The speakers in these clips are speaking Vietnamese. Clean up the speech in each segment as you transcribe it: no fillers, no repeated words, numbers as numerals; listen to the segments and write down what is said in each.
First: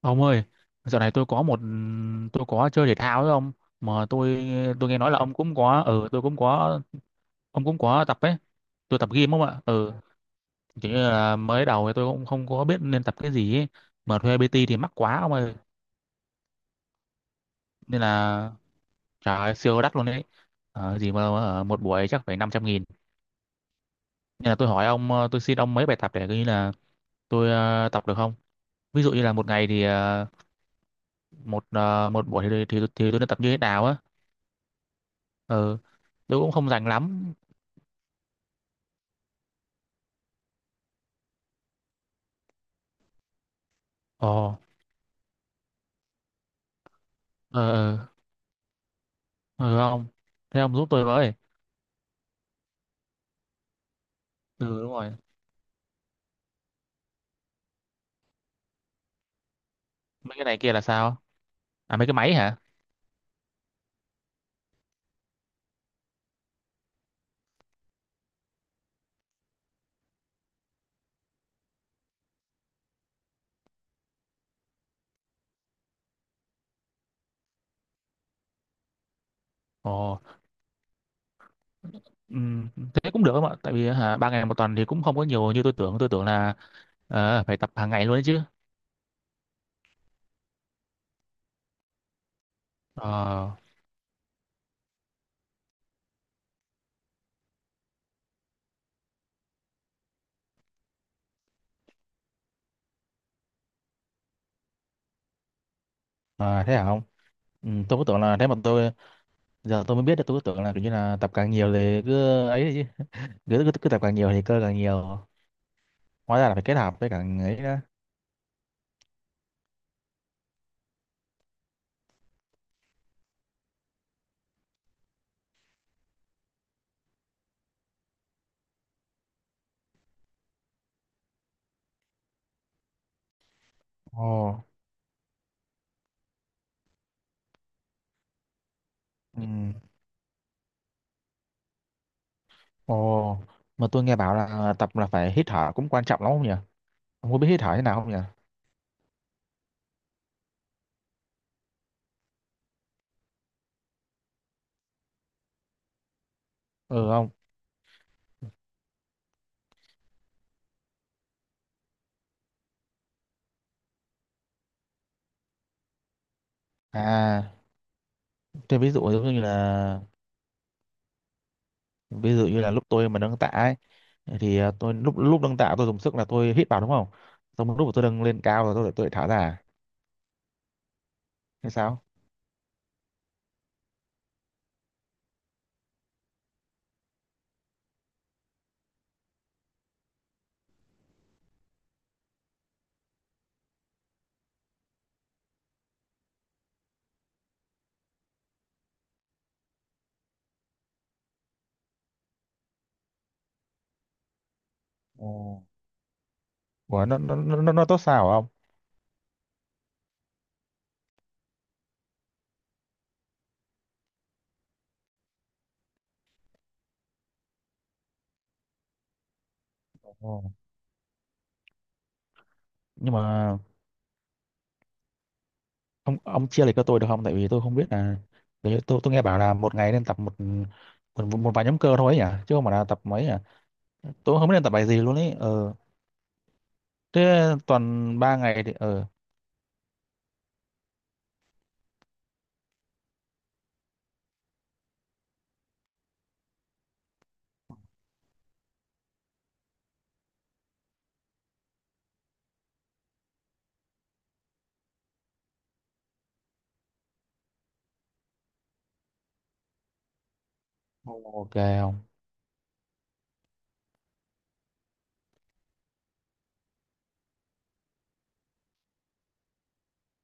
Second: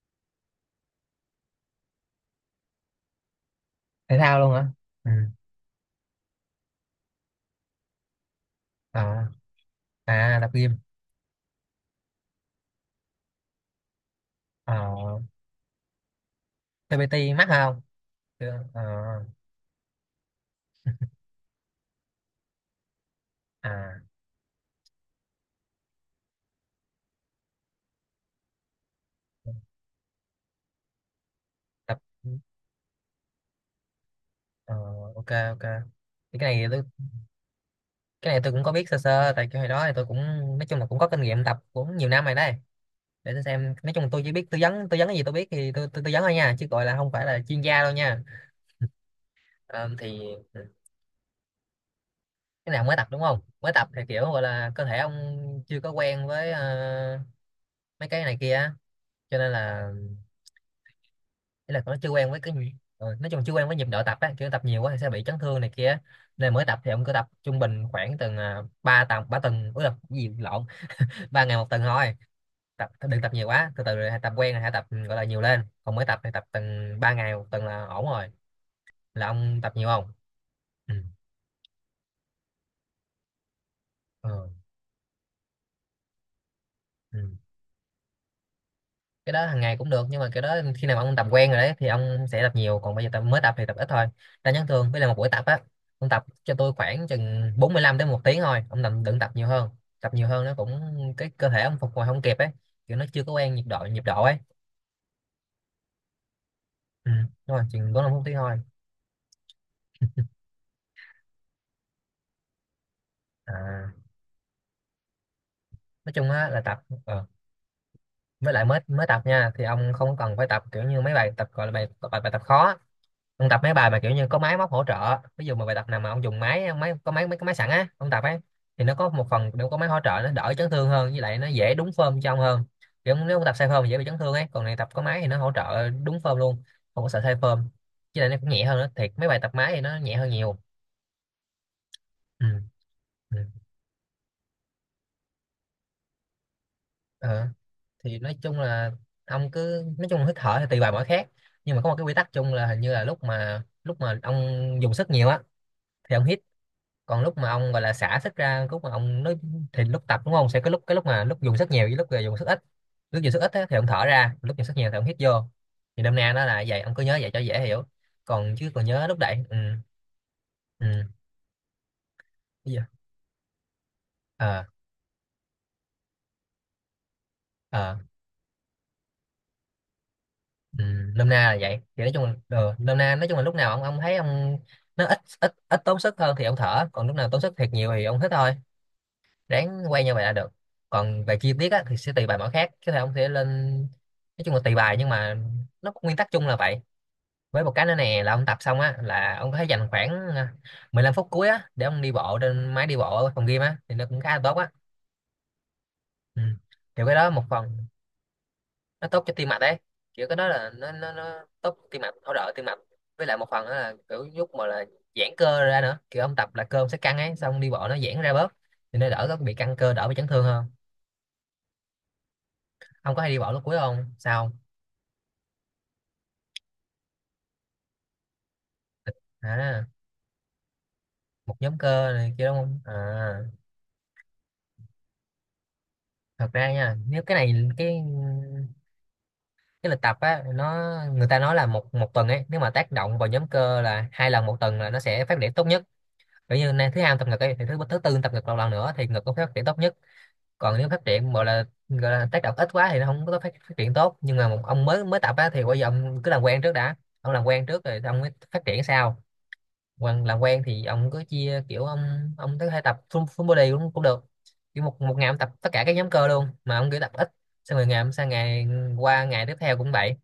Ông ơi, dạo này tôi có một tôi có chơi thể thao với ông mà Thể thao luôn hả? tôi nghe Ừ. nói là ông cũng có tôi cũng có ông cũng có tập ấy. Tôi tập à, gym không ạ? Ừ, à, tập gym. kiểu như là mới đầu thì tôi cũng không có biết nên tập cái gì ấy. Mà thuê PT thì mắc à, quá ông ơi. TPT mắc không? Nên là Chưa. Ờ, trời ơi, siêu đắt luôn đấy. Gì mà một buổi chắc phải 500.000. à Nên là tôi hỏi ông tôi xin ông mấy bài tập để coi như là tôi tập được không? Ví dụ như là một ngày thì một tập một buổi thì tôi nên tập như thế nào á. Ờ, ok ok. Ừ, Thì tôi cũng không rành lắm. cái này tôi cũng có biết sơ sơ, tại cái hồi đó thì tôi cũng, nói chung là cũng có kinh nghiệm tập cũng nhiều năm rồi đấy. Để tôi xem, nói chung là tôi Ồ, chỉ biết tư vấn, cái gì tôi biết thì tôi tư vấn thôi nha, chứ gọi là không phải là ờ, chuyên gia đâu ờ, nha. ừ, Ờ, ông. thì, Thế ừ, ông giúp tôi với. cái nào mới tập đúng không? Mới tập thì kiểu gọi Ừ, là cơ đúng thể rồi. ông chưa có quen với, mấy cái này kia á, cho nên là, Mấy cái này kia là sao? ý là nó À, mấy chưa cái quen máy với cái hả? nhịp- nói chung chưa quen với nhịp độ tập á, kiểu tập nhiều quá thì sẽ bị chấn thương này kia. Nên mới tập thì ông cứ tập trung bình khoảng từng, ba tuần ba tuần, ui là cái gì lộn. 3 ngày 1 tuần thôi. Tập đừng tập nhiều quá, từ từ rồi hãy tập quen rồi hãy tập, gọi là nhiều lên, còn mới tập thì tập từng ba ngày một tuần là ổn rồi. Là ông tập nhiều không? Ồ, Ừ. ừm, thế cũng được không ạ? Tại vì hả, ba ngày Ừ. một tuần thì cũng không có nhiều như tôi tưởng. Tôi tưởng là Ừ. Phải tập hàng ngày luôn đấy chứ. Cái đó hàng ngày cũng được nhưng mà cái đó khi nào mà ông tập quen rồi đấy thì ông sẽ tập nhiều, còn bây giờ tập, mới Ờ, tập thì tập ít thôi. Ta nhắn thường với là một buổi tập á, ông tập cho tôi khoảng chừng 45 đến một tiếng thôi, ông đừng đừng tập nhiều hơn. Tập nhiều hơn nó cũng, cái cơ thể ông phục hồi không kịp ấy, kiểu nó chưa có quen nhịp độ ấy. à, thế hả ông? Ừ. Đúng rồi, Ừ, chừng tôi cứ 45 tưởng phút tiếng là thế mà thôi. tôi giờ tôi mới biết được, tôi cứ tưởng là kiểu như là tập càng nhiều thì cứ ấy chứ, cứ à, tập càng nhiều thì cơ càng nhiều. nói chung Hóa á ra là là phải kết tập, hợp với càng ấy đó. Với lại mới mới tập nha thì ông không cần phải tập kiểu như mấy bài tập gọi là bài bài, bài tập khó. Ông tập mấy bài mà kiểu như có máy móc hỗ trợ, ví dụ mà bài tập nào mà ông dùng máy máy, có máy, mấy cái máy sẵn á ông tập ấy, thì nó có một phần, nếu có máy hỗ trợ nó đỡ chấn thương hơn, với lại nó dễ đúng form cho ông hơn. Kiểu nếu ông tập sai form thì dễ bị chấn Ồ. thương ấy, còn này tập có máy thì nó hỗ trợ đúng form luôn, không có sợ sai form. Với lại nó cũng nhẹ hơn nữa, thiệt mấy bài Ừ. tập máy thì nó nhẹ hơn nhiều. Ừ. Ừ. Ồ, mà tôi nghe bảo là tập là phải hít thở cũng quan trọng lắm không nhỉ? Ông có biết Ờ. hít thở thế nào không nhỉ? Thì nói chung là, ông cứ nói chung là hít thở thì tùy bài mỗi khác, nhưng mà có một cái quy tắc chung là hình như là lúc mà ông dùng sức nhiều á thì ông hít, Ừ còn không. lúc mà ông gọi là xả sức ra, lúc mà ông nói, thì lúc tập đúng không, sẽ có lúc, cái lúc mà lúc dùng sức nhiều với lúc, dùng sức ít. Lúc dùng sức ít á, thì ông thở ra, lúc dùng sức nhiều thì ông hít vô. Thì đâm nay nó là vậy, ông cứ nhớ vậy cho À, dễ hiểu. Còn chứ tôi còn ví nhớ dụ lúc giống đẩy, như ừ. là Ừ. ví dụ như là Cái gì? lúc tôi mà nâng tạ ấy thì Ờ. Tôi lúc lúc nâng tạ tôi dùng sức là tôi hít vào đúng không? Xong lúc mà Ờ. tôi nâng lên cao rồi tôi lại thả ra. ừ, Nôm na là Thế vậy, thì sao? nói chung là, nôm na nói chung là lúc nào ông thấy ông, nó ít ít ít tốn sức hơn thì ông thở, còn lúc nào tốn sức thiệt nhiều thì ông hít thôi. Ráng quay như vậy là được. Còn về chi tiết á, thì sẽ tùy bài mỗi khác, chứ thầy ông sẽ lên, nói chung là tùy bài nhưng mà nó có nguyên tắc chung là vậy. Với một cái nữa nè là ông tập xong á là ông có thể dành khoảng, à, 15 phút cuối á để ông đi bộ trên máy đi bộ ở phòng gym á, thì nó cũng khá là tốt á. Ồ, Ừ. ủa, Kiểu cái nó đó nó một nó nó nó phần tốt sao hả ông? nó tốt cho tim mạch đấy, kiểu cái đó là nó tốt tim mạch, hỗ trợ tim mạch. Với lại một phần đó là kiểu giúp mà là giãn cơ ra nữa, kiểu ông tập là cơ ông sẽ căng ấy, xong đi bộ nó giãn ra bớt, thì nó đỡ có bị căng cơ, đỡ bị chấn thương Ồ. hơn. Ông Nhưng có hay đi bộ mà lúc cuối không sao? Ông chia lại cho tôi được không? Tại vì tôi không biết là đấy, tôi nghe bảo là một à, ngày nên tập một một Một vài nhóm nhóm cơ cơ thôi ấy này nhỉ, kia chứ đúng không phải không? là tập mấy nhỉ. Tôi cũng không biết nên tập bài gì luôn ấy. Ờ, Thật ra nha, nếu thế cái toàn ba ngày thì cái lịch tập á nó, người ta nói là một một tuần ấy, nếu mà tác động vào nhóm cơ là 2 lần 1 tuần là nó sẽ phát triển tốt nhất. Kiểu như nay thứ hai tập ngực ấy, thì thứ thứ tư tập ngực lần lần nữa thì ngực có phát triển tốt nhất. Còn nếu phát triển gọi là tác động ít quá thì nó không có phát triển tốt. Nhưng mà một ông mới mới tập á thì bây giờ ông cứ làm quen trước đã, ông làm quen trước rồi ông mới phát triển sau. Còn làm quen thì ông Ồ, cứ ok chia kiểu không? ông tới hai tập full body cũng cũng được, kiểu một một ngày ông tập tất cả các nhóm cơ luôn mà ông cứ tập ít, xong rồi ngày ông sang ngày, qua ngày tiếp theo cũng vậy.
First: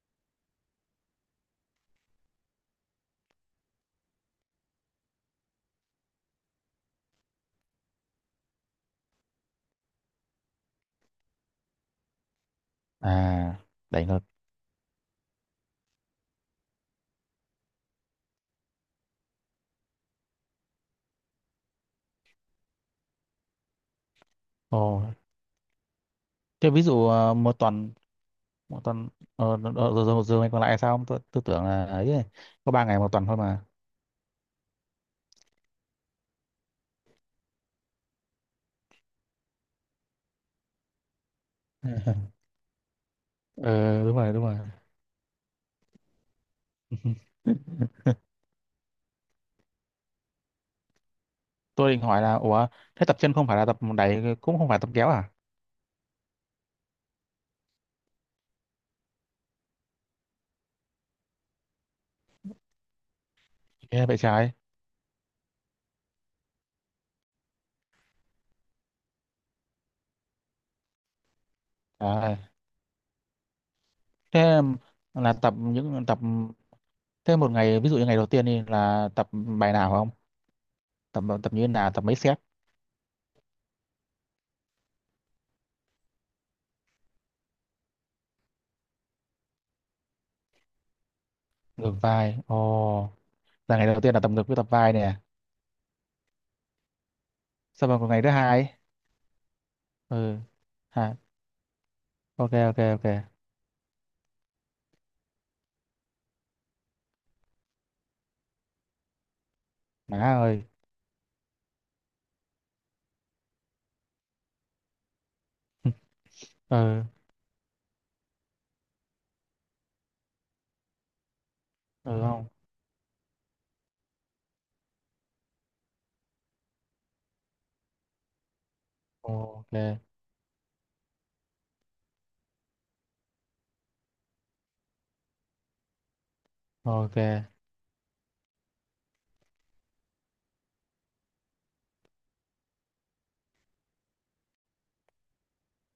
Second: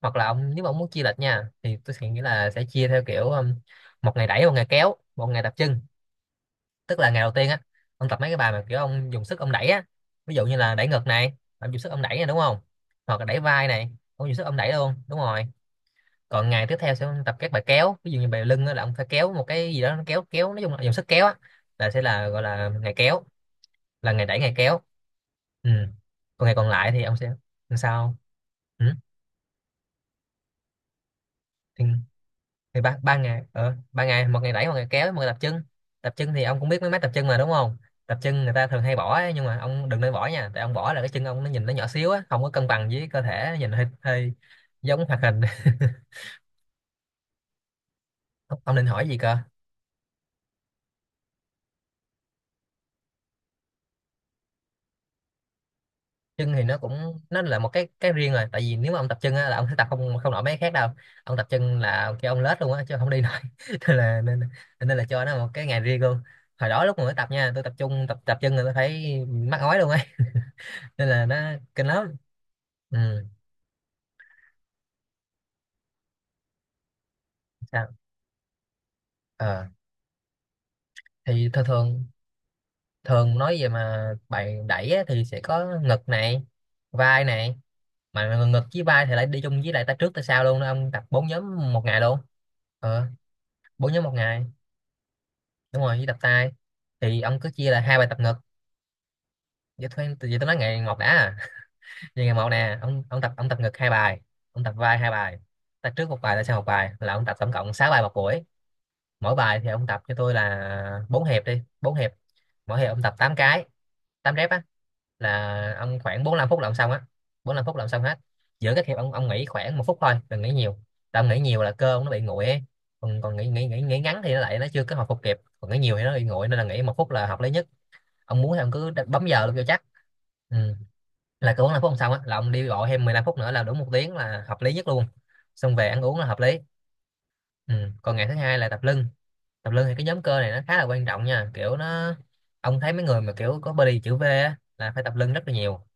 Hoặc là ông, nếu mà ông muốn chia lịch nha, thì tôi sẽ nghĩ là sẽ chia theo kiểu, một ngày đẩy, một ngày kéo, một ngày tập chân. Tức là ngày đầu tiên á, ông tập mấy cái bài mà kiểu ông dùng sức ông đẩy á, ví dụ như là đẩy ngực này, ông dùng sức ông đẩy này đúng không, hoặc là đẩy À, vai này, đẩy thật. ông dùng sức ông đẩy luôn đúng rồi. Còn ngày tiếp theo sẽ tập các bài kéo, ví dụ như bài lưng á, là ông phải kéo một cái gì đó, nó kéo kéo nói chung là dùng sức kéo á, là sẽ là gọi là ngày kéo, là ngày đẩy ngày Ồ, kéo. Ừ. Còn ngày còn thế ví lại thì dụ ông sẽ làm sao? một Ừ. tuần rồi rồi rồi rồi mày còn lại sao không, tôi, tôi tưởng thì, là ấy ấy, có thì ba ngày một ba tuần thôi ngày, mà. Ba ngày, một ngày đẩy, một ngày kéo, một ngày tập chân. Tập chân thì ông cũng biết mấy máy tập chân mà đúng không? Tập chân người ta thường hay bỏ ấy, nhưng mà ông đừng nên bỏ nha, tại ông bỏ là cái chân ông nó nhìn nó nhỏ xíu á, không có cân bằng với cơ thể, nó nhìn hơi Ờ đúng hơi rồi đúng rồi. giống hoạt hình. Ông định hỏi gì cơ? Tôi định hỏi là ủa, thế tập chân không phải là tập đẩy cũng không phải tập kéo à? Chân thì nó cũng nó là một cái riêng rồi, tại vì nếu mà ông tập chân á, là ông sẽ tập không không nổi mấy cái khác đâu. Ông tập chân là kêu ông lết luôn á, chứ không đi nổi. Nên Ghê vậy là trái. nên là cho nó một cái ngày riêng luôn. Hồi đó lúc mà mới tập nha, tôi tập trung tập tập chân là tôi phải mắc ói luôn ấy. Nên là nó kinh lắm. À, Ừ. thế là tập những tập thế một ngày ví Sao? dụ như ngày đầu tiên đi là tập Ờ. bài nào không? Tập Thì tập như thường thế nào, tập thường mấy set? thường nói về mà bài đẩy á, thì sẽ có ngực này, vai này, mà ngực với vai thì lại đi chung với lại tay trước tay sau luôn đó, ông tập bốn nhóm một Ngược ngày luôn. vai. Ờ. Ồ, là ngày Bốn đầu nhóm một tiên là tập ngày ngược với tập vai nè. đúng rồi, với tập tay thì ông cứ chia là Xong hai rồi bài còn tập ngày thứ ngực. hai ấy. Vậy thôi em- vậy Ừ, tôi nói ngày một đã. ha. À. Vậy ngày một Ok nè, ok ok. ông tập, ông tập ngực hai bài, ông tập vai hai bài, tập trước một bài, là sau một bài, là ông tập tổng cộng 6 bài một buổi. Mỗi bài thì ông tập cho tôi Má ơi. là 4 hiệp đi, bốn hiệp mỗi hiệp ông tập 8 cái, 8 rep á. Là ông khoảng 45 phút là ông Ừ. xong á. Ừ. 45 phút là ông xong hết. Giữa các hiệp ông nghỉ khoảng 1 phút thôi, đừng nghỉ nhiều, tại ông nghỉ nhiều là cơ ông nó Ừ. bị nguội Không. ấy. Còn còn nghỉ nghỉ nghỉ nghỉ ngắn thì nó lại nó chưa có hồi phục kịp, còn nghỉ nhiều thì nó bị nguội, nên là nghỉ một phút là hợp lý nhất. Ông muốn thì ông cứ đặt- bấm giờ luôn cho Ok chắc. Ừ. Là cứ 45 phút xong á là ông đi gọi thêm 15 phút nữa là đủ một tiếng, là hợp lý nhất luôn, xong về ăn uống là hợp lý. ok. Ừ. Còn ngày thứ hai là tập lưng. Tập lưng thì cái nhóm cơ này nó khá là quan trọng nha, kiểu nó, ông thấy mấy người mà kiểu có body chữ V á là phải tập lưng rất là nhiều,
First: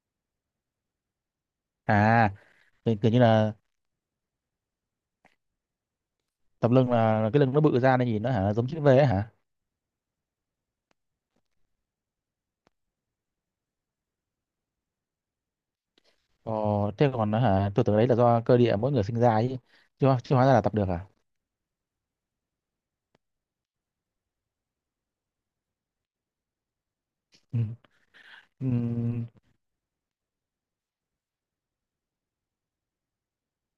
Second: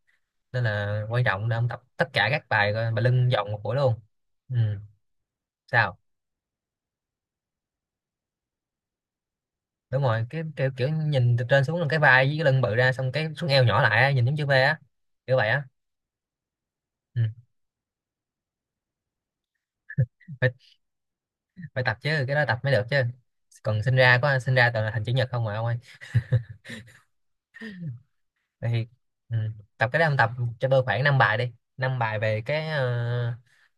nên là quan trọng để ông tập tất cả À, các bài, coi thì bài kiểu như lưng vòng là một buổi luôn. Ừ. Sao? tập lưng là cái lưng nó bự ra nên nhìn nó hả giống chữ V ấy hả? Đúng rồi, kiểu nhìn từ trên xuống là cái vai với cái lưng bự ra, xong cái xuống eo nhỏ lại á, nhìn giống chữ V á, kiểu vậy á. Ồ, thế Ừ. còn nó hả, tôi tưởng đấy là do cơ địa mỗi người sinh ra ấy chứ hóa Phải, ra là tập được à? phải tập chứ, cái đó tập mới được chứ, còn sinh ra có sinh ra toàn là thành chữ nhật không mà ông ơi. Ừ. Ừ. Vậy thì, ừ, tập cái đó ông tập cho tôi khoảng 5 bài đi, 5 bài về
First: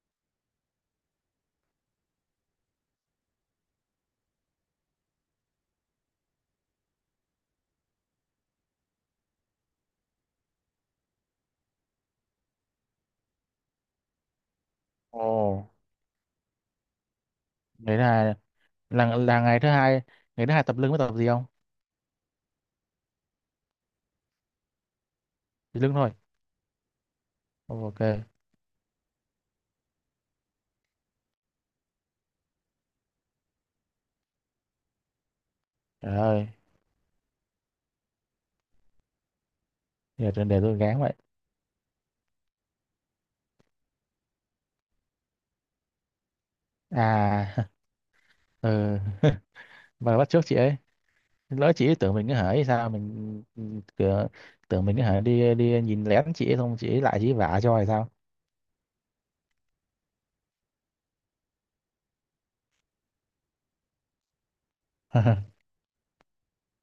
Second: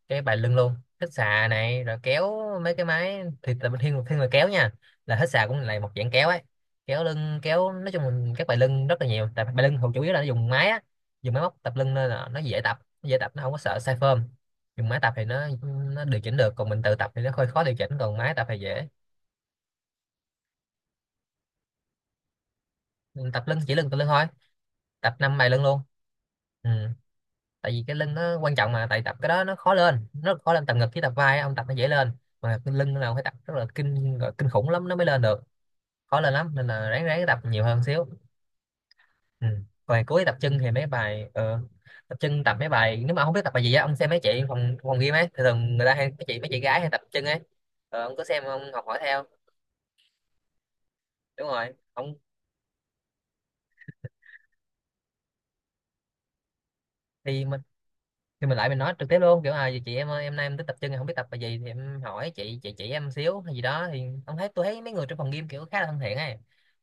cái bài lưng luôn. Hít xà này rồi kéo, mấy cái máy thì tập thiên thiên là kéo nha, là hít xà cũng là một dạng kéo ấy, kéo lưng kéo, nói chung là các bài lưng rất là nhiều, tại bài lưng hầu chủ yếu là nó dùng máy á, dùng máy móc tập lưng nên là nó dễ tập, nó không có sợ sai form. Dùng máy tập thì Ồ, nó điều chỉnh được, còn mình tự tập thì nó hơi khó điều chỉnh, đấy còn máy là tập thì dễ. là ngày thứ hai, ngày thứ hai tập lưng mới tập gì không? Mình tập lưng, chỉ lưng, tập lưng thôi, tập năm bài lưng luôn. Thì lưng thôi. Ừ. Tại vì cái Ok. lưng nó quan trọng mà, tại tập cái đó nó khó lên tập ngực với tập vai á, ông tập nó dễ lên, mà cái lưng là ông phải tập rất là gọi kinh khủng lắm nó mới lên được, Trời khó lên ơi, lắm, nên là ráng ráng tập nhiều hơn xíu. Ừ. Còn ngày cuối tập chân để thì tôi mấy gán vậy. bài, tập chân tập mấy bài. Nếu mà không biết tập bài gì á, ông xem mấy chị phòng phòng gym ấy, thường thường người ta hay, mấy chị gái hay tập chân ấy. À. Ông cứ xem, ông học hỏi Ừ, theo. và bắt chước chị ấy. Đúng Lỡ rồi chị ấy tưởng ông. mình cứ hỏi hay sao, mình cửa, tưởng mình cứ hỏi đi đi nhìn lén chị ấy xong chị ấy lại chị ấy Thì mà, vả cho hay sao. thì mình lại mình nói trực tiếp luôn, kiểu à chị em ơi, em nay em tới tập chân em không biết tập bài gì thì em hỏi chị chỉ em xíu hay gì đó, thì ông thấy tôi thấy mấy người trong phòng gym kiểu khá là thân thiện ấy,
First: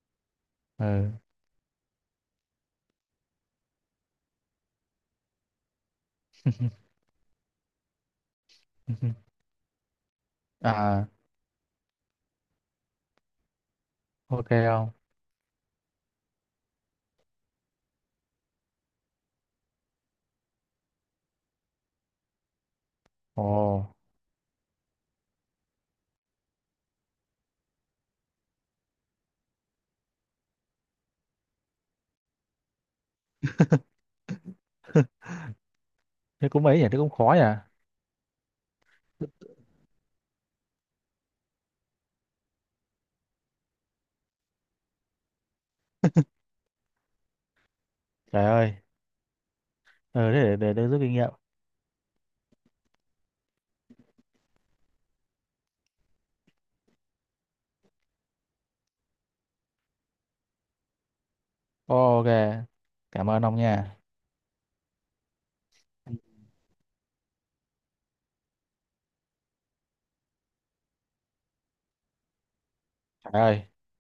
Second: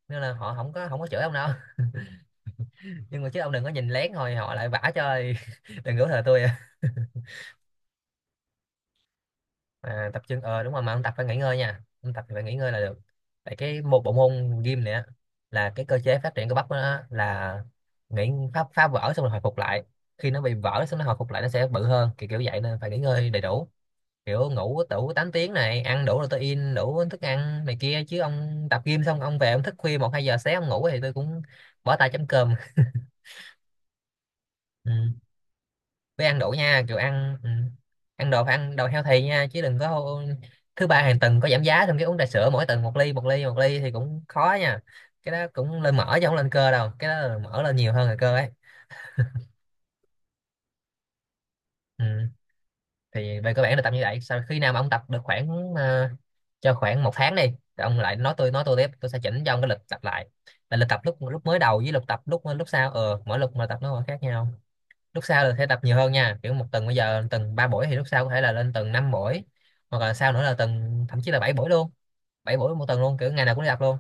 nên là họ không có Ừ. chửi ông đâu. Nhưng mà chứ ông đừng có nhìn lén rồi họ lại vả cho thì đừng có thờ tôi à. À, tập chân, đúng rồi, mà ông À, tập phải nghỉ ngơi nha, ông tập thì phải nghỉ ngơi là được. Tại cái một bộ ok môn gym không. này á, là cái cơ chế phát triển cơ bắp của nó á, là nghỉ, phá vỡ xong rồi hồi phục lại. Khi nó bị vỡ xong nó hồi phục lại nó sẽ bự hơn, kiểu kiểu vậy, nên phải nghỉ ngơi đầy Ồ, đủ, kiểu ngủ đủ 8 tiếng này, ăn đủ protein, đủ thức ăn này kia, chứ ông tập gym xong ông về ông thức khuya 1-2 giờ sáng ông ngủ thì tôi cũng bỏ tay chấm cơm. Ừ. Với ăn thế đủ cũng mấy nha, nhỉ, kiểu thế cũng khó ăn. nhỉ. Ừ. Ăn đồ phải ăn đồ healthy nha, chứ đừng có thứ ba hàng tuần có giảm giá xong cái uống trà sữa, mỗi tuần một ly, một ly, một ly thì cũng khó nha. Cái đó cũng lên mỡ chứ không lên cơ đâu, cái đó là mỡ lên nhiều hơn là cơ Trời ấy. ơi, ừ thế để tôi rút kinh nghiệm. Ừ. Thì về cơ bản là tập như vậy. Sau khi nào mà ông tập được khoảng, cho khoảng 1 tháng đi, thì ông lại nói tôi tiếp, tôi sẽ chỉnh cho ông cái lịch tập lại, là lịch tập lúc lúc mới đầu với lịch Ồ, tập ok, lúc lúc sau, cảm mỗi ơn lúc ông mà tập nó nha. còn khác nhau. Lúc sau là sẽ tập nhiều hơn nha, kiểu một tuần bây giờ tuần ba buổi thì lúc sau có thể là lên tuần năm buổi, hoặc là sau nữa là tuần thậm chí là bảy buổi luôn, bảy buổi một tuần luôn, kiểu Trời ngày nào ơi. cũng đi tập luôn.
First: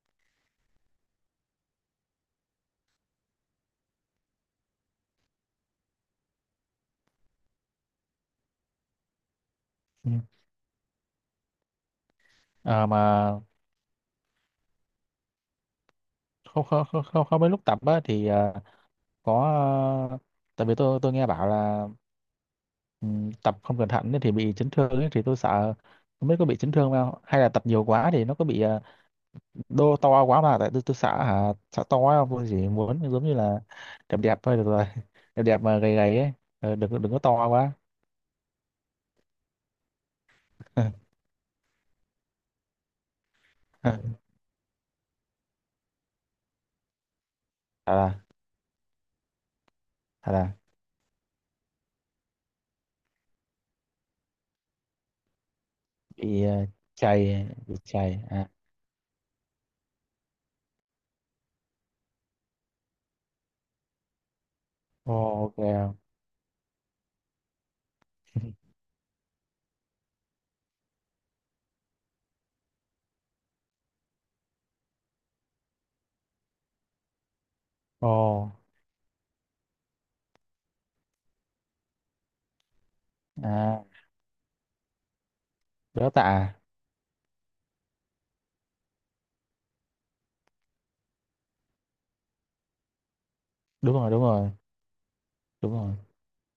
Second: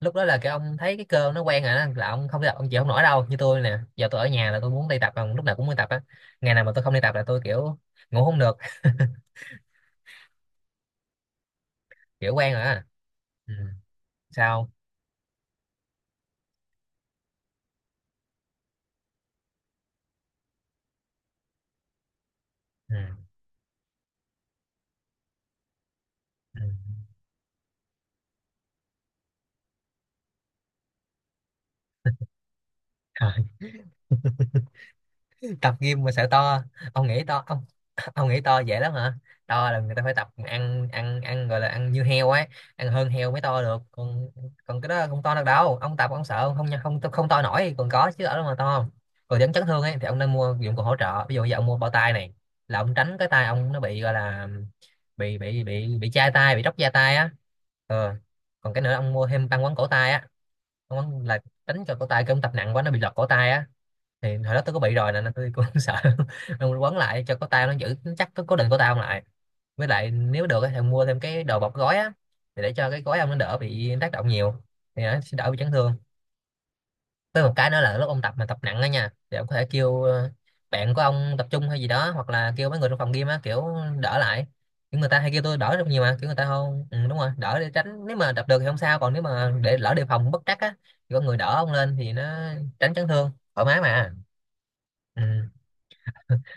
Lúc đó là cái ông thấy cái cơ nó quen rồi đó, là ông không đi tập ông chịu không nổi đâu, như tôi nè, giờ tôi ở nhà là tôi muốn đi tập, còn lúc nào cũng đi tập á. Ngày nào mà tôi không đi tập là tôi kiểu ngủ không được, Ừ. kiểu quen rồi á. À, mà Ừ. Sao? không không không không không mấy lúc tập á thì có, à, tại vì tôi nghe bảo là Ừ. ừ, tập không cẩn thận ấy thì bị chấn thương ấy, thì tôi sợ không biết có bị Ừ. chấn thương không, hay là tập nhiều quá thì nó có bị đô to quá mà tại tôi sợ hả sợ to quá, không tôi chỉ muốn giống như Hả? là đẹp đẹp thôi được rồi. Đẹp đẹp Tập mà gầy gym mà gầy sợ ấy. to? Ờ, đừng có- Ông đừng có nghĩ to, to ông quá. ông nghĩ to dễ lắm hả? To là người ta phải tập ăn ăn ăn, gọi là ăn như heo ấy, ăn hơn heo mới to được, Thật còn, còn cái đó không to được đâu, ông tập ông sợ ông không không không to nổi, còn có là chứ ở đâu mà to không. Còn dẫn chấn thương ấy thì ông nên thật là mua dụng cụ hỗ trợ, ví dụ giờ ông mua bao tay này là ông tránh cái tay ông nó bị, gọi là bị chai bị tay, bị róc da tay á. chày bị Ờ. chày à? Còn cái nữa, ông mua thêm băng quấn cổ tay á, ông là tránh cho cổ tay cái ông tập nặng quá nó bị lật cổ tay á. Thì hồi đó tôi có bị rồi Ồ, nè nên tôi ok. cũng sợ, nên quấn lại cho có tao nó giữ chắc, có cố định của tao lại. Với lại nếu được á thì mua thêm cái đồ bọc gói á, thì để cho cái gói ông nó đỡ bị tác động nhiều, thì nó sẽ đỡ bị chấn thương. Với một cái nữa là lúc Ồ. ông tập mà tập nặng á nha, thì ông có thể kêu, bạn của ông tập trung hay gì đó, hoặc là kêu mấy người trong phòng gym á, kiểu À, đỡ lại, kiểu người ta hay kêu tôi đỡ rất nhiều béo mà, kiểu người ta tạ. không, ừ, đúng rồi, đỡ để tránh, nếu mà đập được thì không sao, còn nếu mà để lỡ đề phòng bất trắc á thì có người đỡ ông lên thì nó tránh chấn thương thoải mái Đúng rồi mà. đúng rồi Ừ. đúng rồi.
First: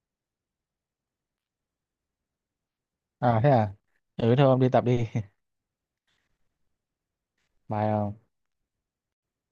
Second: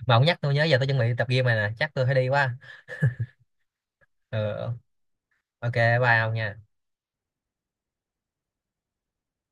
Mà ông nhắc tôi nhớ giờ tôi chuẩn bị tập gym này nè, chắc tôi phải đi quá. À thế à. Ừ Ừ, thôi ông đi ừ. tập đi. Ok, bye ông nha. Bye ông.